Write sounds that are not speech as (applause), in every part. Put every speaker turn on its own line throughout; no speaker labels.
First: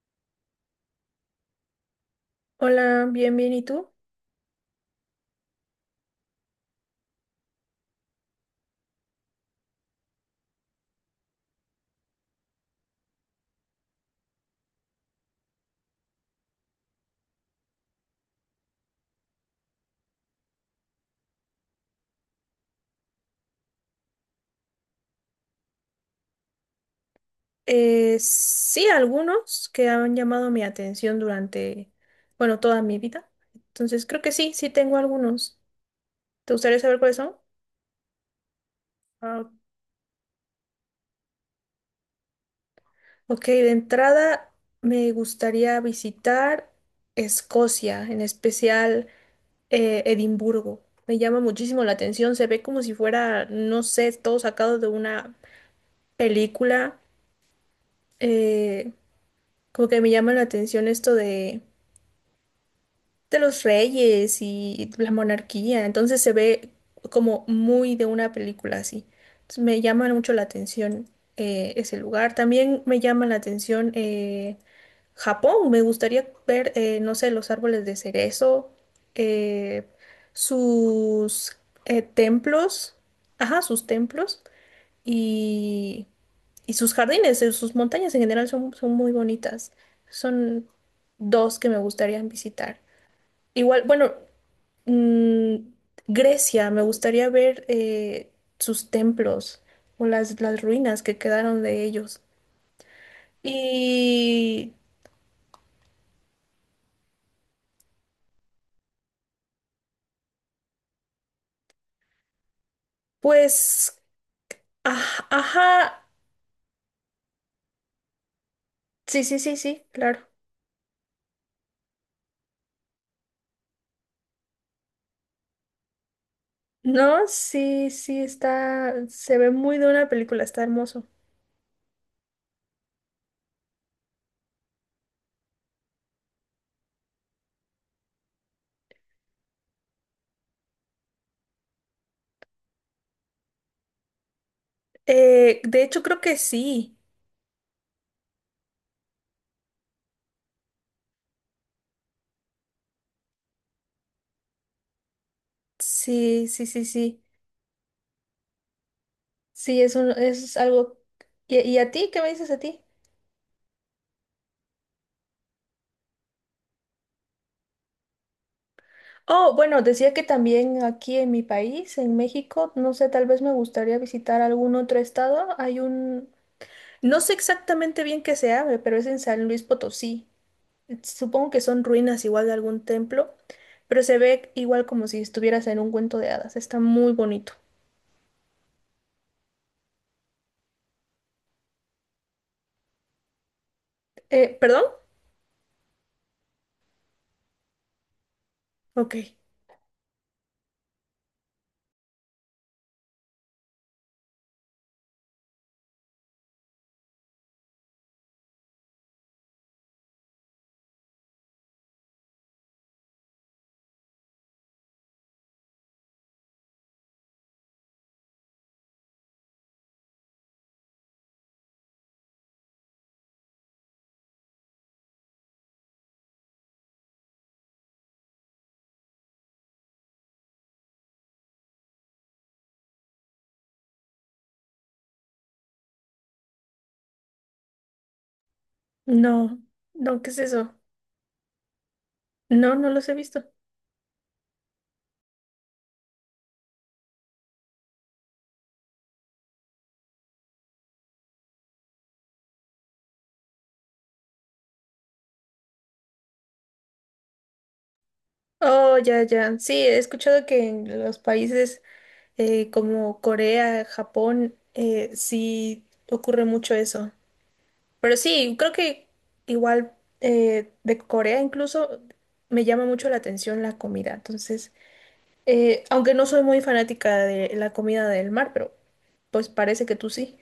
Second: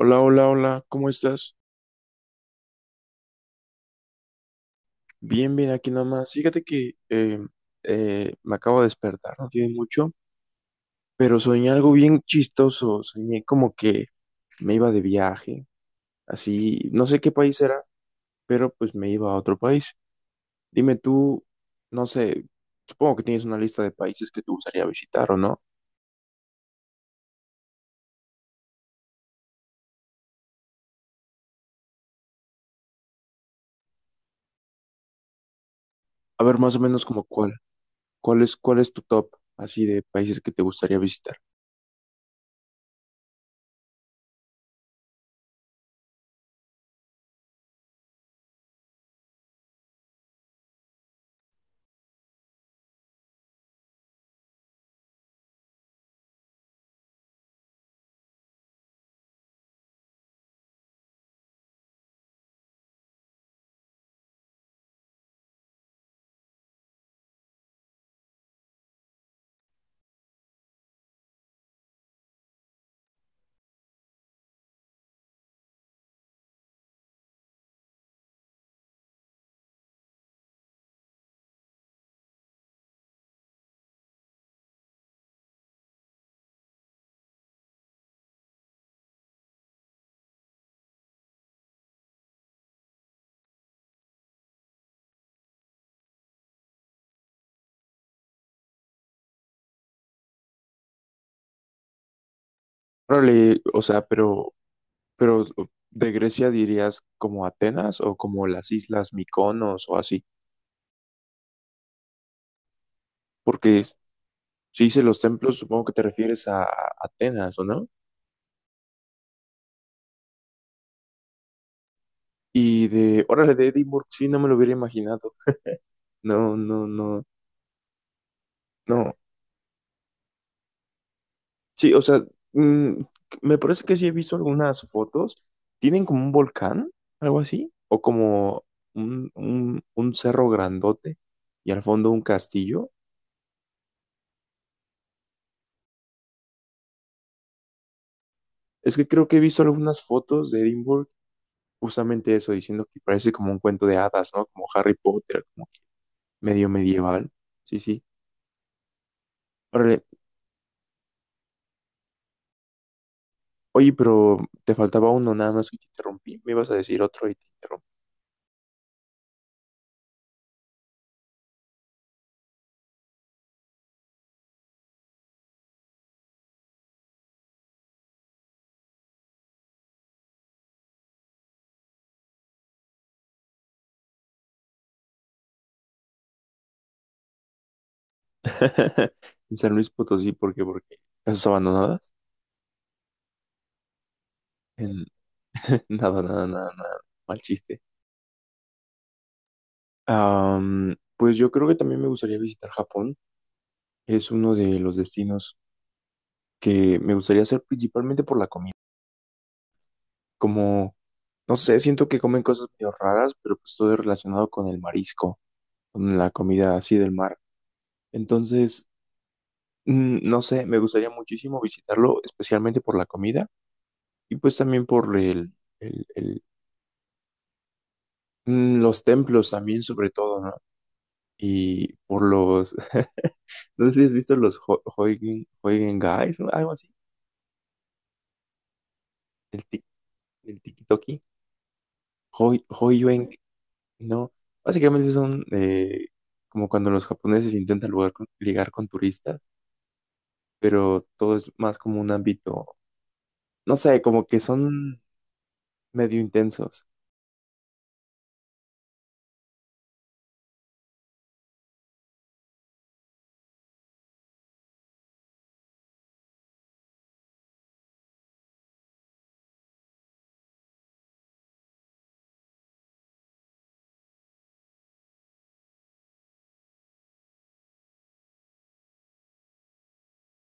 Hola, hola, hola, ¿cómo estás?
Hola, bien, bien, ¿y tú?
Bien, bien, aquí nada más. Fíjate que me acabo de despertar, no tiene mucho, pero soñé algo bien chistoso. Soñé como que me iba de viaje, así, no sé qué país era, pero pues me iba a otro país. Dime tú, no sé, supongo que tienes una lista de países que te gustaría visitar, ¿o no?
Sí, algunos que han llamado mi atención durante, bueno, toda mi vida. Entonces, creo que sí, sí tengo algunos.
A
¿Te
ver, más
gustaría
o
saber
menos
cuáles
como
son?
cuál, cuál es tu top,
Ah,
así de países que te gustaría visitar.
ok, de entrada me gustaría visitar Escocia, en especial Edimburgo. Me llama muchísimo la atención, se ve como si fuera, no sé, todo sacado de una película. Eh, Como que me llama la atención esto de los reyes y la monarquía, entonces se ve como muy de una película así. Entonces me llama mucho la atención ese lugar. También me llama la atención Japón. Me gustaría ver, no sé, los árboles de cerezo, eh, sus templos, ajá, sus templos y, y sus jardines, sus montañas en general son, son muy bonitas. Son dos que me gustaría visitar. Igual, bueno, mm, Grecia, me gustaría ver sus templos o las ruinas que quedaron de ellos.
Órale, o sea, pero...
Y
Pero de Grecia dirías como Atenas o como las islas Mykonos o así, porque
pues,
si dices los templos, supongo que te
ajá,
refieres a Atenas, ¿o no?
sí, sí, sí, sí, claro.
Y de, órale, de Edimburgo, sí, no me lo hubiera imaginado. No, no, no,
No, sí, sí, está,
no.
se ve muy de una película, está hermoso.
Sí, o sea, mm, me parece que sí he visto algunas fotos. Tienen como un volcán, algo así, o como un cerro grandote y al fondo un castillo.
De hecho, creo que sí,
Es que creo que he visto algunas fotos de Edimburgo. Justamente eso, diciendo que parece como un cuento de hadas, ¿no? Como Harry Potter, como que
sí,
medio
sí, sí, sí,
medieval. Sí, sí.
sí, es,
Órale.
es algo. Y a ti? ¿Qué me dices a ti?
Oye, pero te faltaba uno, nada más que te interrumpí. Me ibas a decir otro y te interrumpí.
Oh, bueno, decía que también aquí en mi país, en México, no sé, tal vez me gustaría visitar algún otro estado. Hay un, no sé exactamente bien qué se abre, pero es en San Luis Potosí. Supongo que son ruinas igual de algún templo, pero se ve igual como si estuvieras en un cuento de hadas. Está muy bonito.
(laughs) En San Luis Potosí, ¿por qué? Porque casas abandonadas.
¿Perdón?
En- (laughs) Nada, nada, nada, nada. Mal chiste.
Ok.
Pues yo creo que también me gustaría visitar Japón. Es uno de los destinos que me gustaría hacer principalmente por la comida. Como, no sé, siento que comen cosas medio raras, pero pues todo es relacionado con el marisco, con la comida así del mar. Entonces, no sé, me gustaría muchísimo visitarlo, especialmente por la comida y pues también por el- el- los templos también, sobre todo, ¿no? Y por los, (laughs) no sé si has visto los Huygen, Huygen Guys o algo así, el,
No,
tic-
no, ¿qué es
el
eso?
Tiki-Toki,
No, no los he
Huiyuan,
visto.
¿no? Básicamente son como cuando los japoneses intentan ligar con turistas, pero todo es más como un ámbito, no sé, como que son medio intensos.
Oh, ya, ya. Sí, he escuchado que en los países como Corea, Japón, sí ocurre mucho eso. Pero sí, creo que igual de Corea incluso me llama mucho la atención la comida. Entonces, aunque no soy muy fanática de la comida del mar, pero pues parece que tú sí.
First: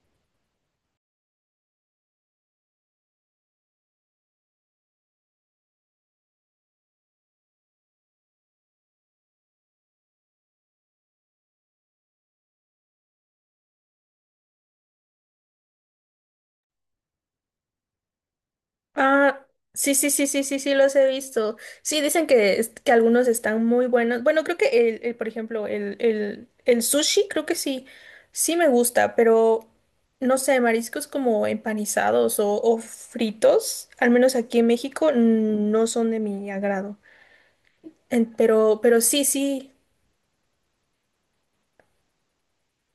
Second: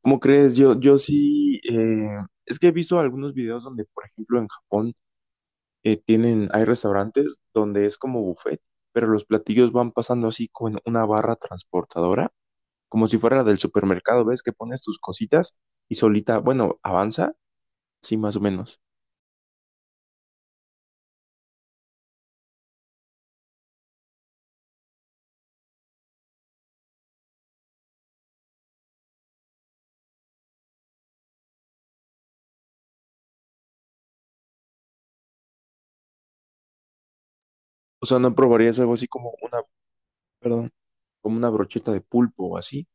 ¿Cómo crees? Yo sí, es que he visto algunos videos donde, por ejemplo, en Japón hay restaurantes donde es como buffet, pero los platillos van pasando así con una barra transportadora, como si fuera la del supermercado, ¿ves? Que pones tus cositas y solita, bueno, avanza, sí, más o menos.
Ah, sí, sí, sí, sí, sí, sí, los he visto. Sí, dicen que, que algunos están muy buenos. Bueno, creo que por ejemplo, el sushi, creo que sí, sí me gusta, pero no sé, mariscos como empanizados o fritos, al menos aquí en México, no son de mi agrado.
O sea, no probarías
Pero,
algo
pero
así
sí,
como una,
sí,
perdón, como una brocheta de pulpo o así,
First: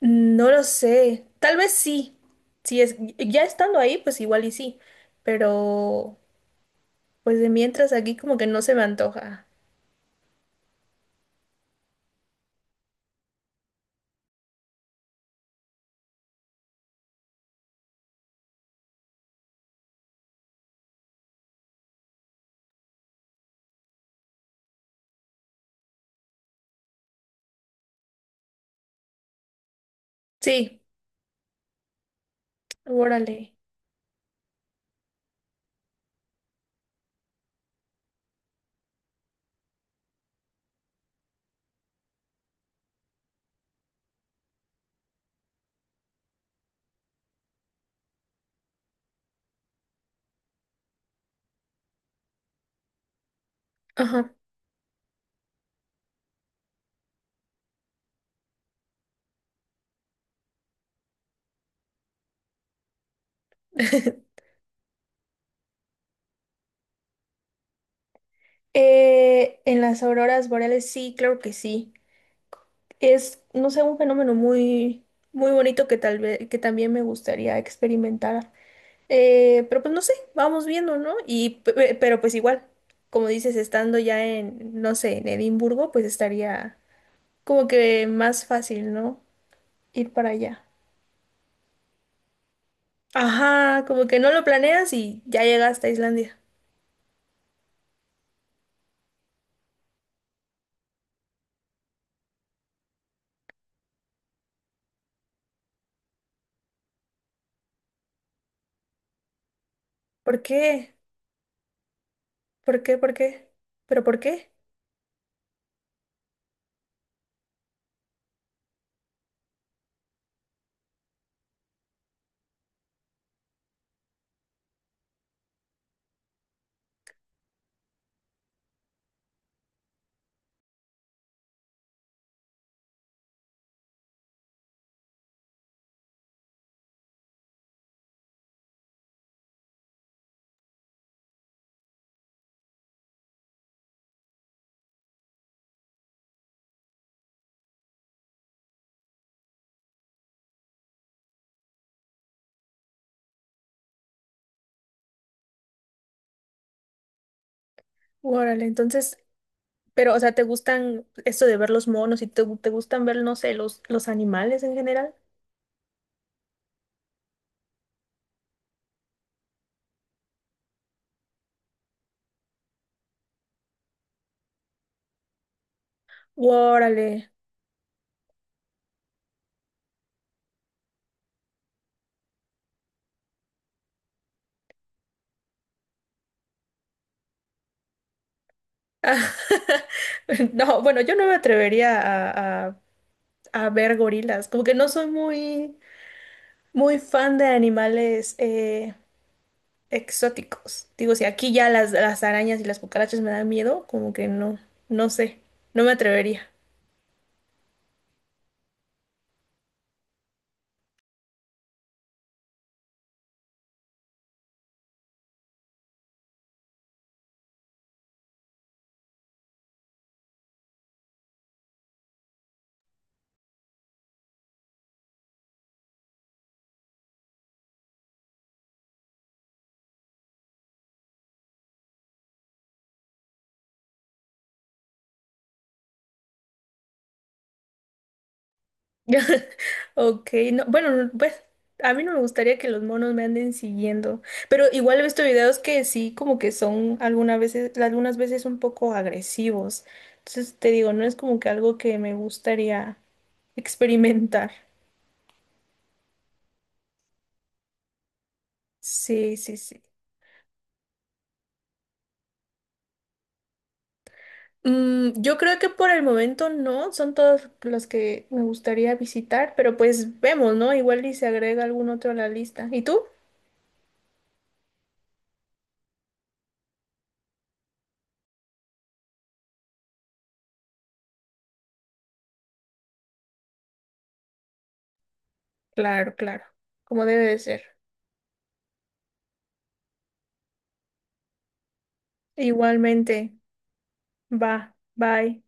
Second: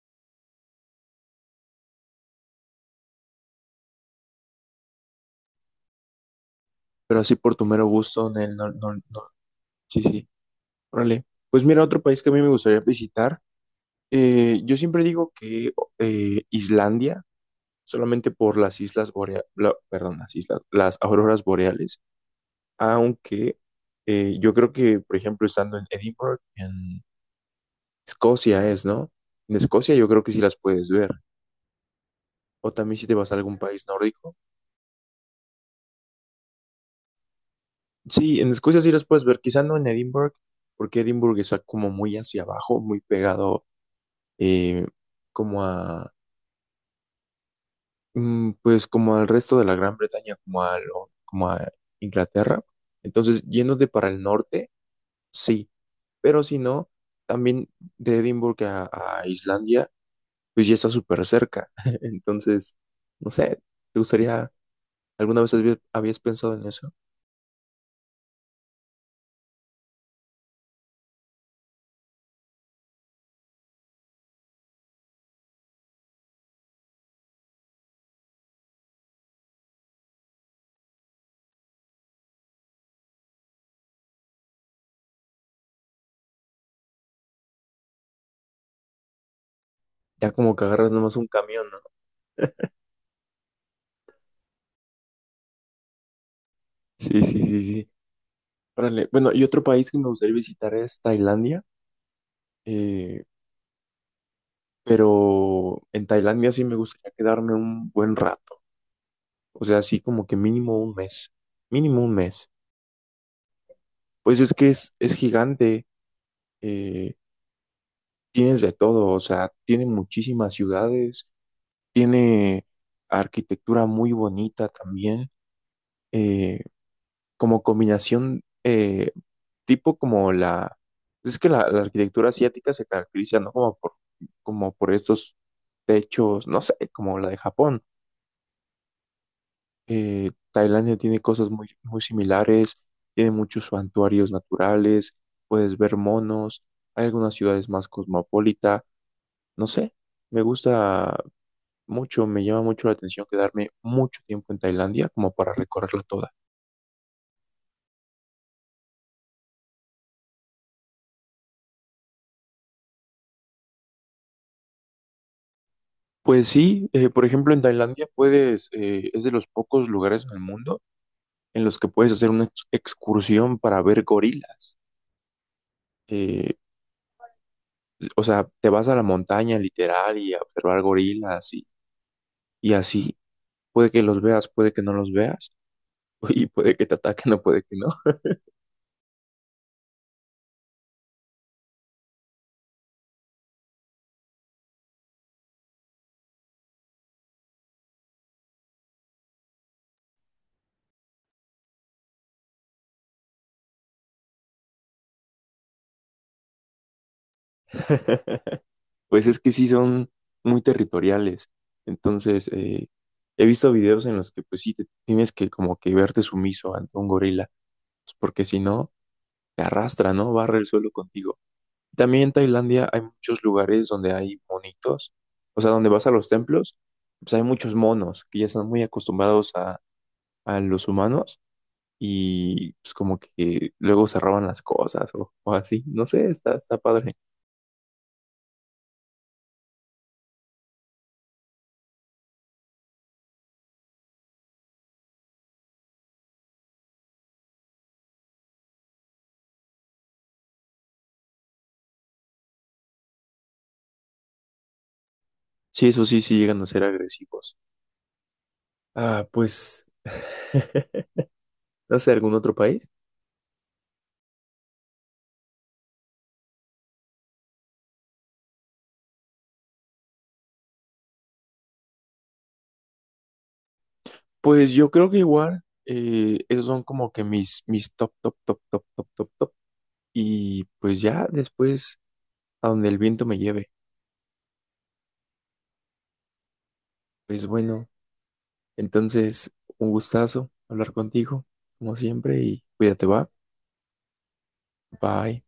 no lo sé. Tal vez sí. Si es, ya estando ahí, pues igual y sí. Pero,
pero así
pues de
por tu mero
mientras aquí
gusto,
como que
Nel,
no
no,
se me
no, no,
antoja.
sí, sí, órale. Pues mira, otro país que a mí me gustaría visitar. Yo siempre digo que Islandia, solamente por las islas boreales, perdón, las islas, las auroras boreales, aunque yo creo que, por ejemplo, estando en Edinburgh, en Escocia es, ¿no? En Escocia yo creo que sí las
Sí.
puedes ver. O también si te vas a
Órale.
algún país nórdico. Sí, en Escocia sí las puedes ver, quizá no en Edinburgh, porque Edinburgh está como muy hacia abajo, muy pegado eh, como a... Pues como al resto de la Gran Bretaña, como a, como a Inglaterra. Entonces, yéndote para el
Ajá.
norte, sí, pero si no, también de Edimburgo a Islandia, pues ya está súper cerca. (laughs) Entonces, no sé, ¿te
(laughs)
gustaría, alguna vez habías pensado en eso?
En las auroras boreales sí, claro que sí. Es, no sé, un fenómeno muy, muy bonito que tal vez, que también me gustaría experimentar. Pero pues no sé, vamos viendo, ¿no? Y, pero pues igual, como dices, estando ya en, no sé, en Edimburgo, pues estaría como que más fácil, ¿no? Ir para
Ya como que
allá.
agarras nomás un camión, ¿no?
Ajá, como que no lo planeas y ya llegaste a Islandia.
Sí, sí, sí, sí. Órale. Bueno, y otro país que me gustaría visitar es Tailandia, eh, pero en Tailandia sí me gustaría quedarme un buen rato. O sea, así como que
¿Por
mínimo
qué?
un mes, mínimo un mes.
¿Por qué? ¿Por qué? ¿Pero por
Pues
qué?
es que es gigante, eh, tienes de todo, o sea, tiene muchísimas ciudades, tiene arquitectura muy bonita también, eh, como combinación, tipo como la... Es que la arquitectura asiática se caracteriza, ¿no? Como por, como por estos techos, no sé, como la de Japón. Tailandia tiene cosas muy, muy similares, tiene muchos santuarios naturales, puedes ver monos, hay algunas ciudades más cosmopolita, no sé, me gusta mucho, me llama mucho la atención quedarme mucho tiempo en Tailandia como para recorrerla toda.
Órale, entonces, pero, o sea, ¿te gustan esto de ver los monos y te gustan ver, no sé, los animales en general?
Pues sí, por ejemplo, en Tailandia puedes, es de los pocos lugares en el mundo en los que puedes hacer una excursión para ver gorilas. Eh,
Órale.
o sea, te vas a la montaña literal y a observar gorilas y así. Puede que los veas, puede que no los veas, (laughs) y puede que te ataquen o puede que no.
Ah, (laughs) no, bueno, yo no me atrevería a, a ver gorilas, como que no soy muy, muy fan de animales exóticos. Digo, si aquí ya las arañas y las cucarachas me dan miedo, como que no, no sé, no me atrevería.
(laughs) Pues es que sí son muy territoriales. Entonces, he visto videos en los que pues sí te tienes que como que verte sumiso ante un gorila, pues, porque si no, te arrastra, ¿no? Barre el suelo contigo. También en Tailandia hay muchos lugares donde hay monitos, o sea, donde vas a los templos, pues hay muchos monos que ya están muy acostumbrados a los humanos y pues como que luego se roban las cosas o así. No sé, está, está padre.
(laughs) Ok, no, bueno, no, pues a mí no me gustaría que los monos me anden siguiendo, pero igual he visto videos que sí, como que son algunas veces un poco agresivos. Entonces te digo, no es como que algo que me gustaría experimentar.
Sí, eso sí, sí llegan a ser agresivos. Ah,
Sí, sí, sí.
pues, (laughs) no sé, ¿algún otro país?
Yo creo que por el momento no, son todos los que me gustaría visitar, pero pues vemos, ¿no? Igual y se agrega algún otro a la lista. ¿Y tú?
Pues yo creo que igual, esos son como que mis, mis top, top, top, top, top, top, top. Y pues ya después, a donde el viento me lleve.
Claro, claro, como debe de
Pues
ser.
bueno, entonces, un gustazo hablar contigo, como siempre, y cuídate, va.
Igualmente. Va,
Bye.
bye.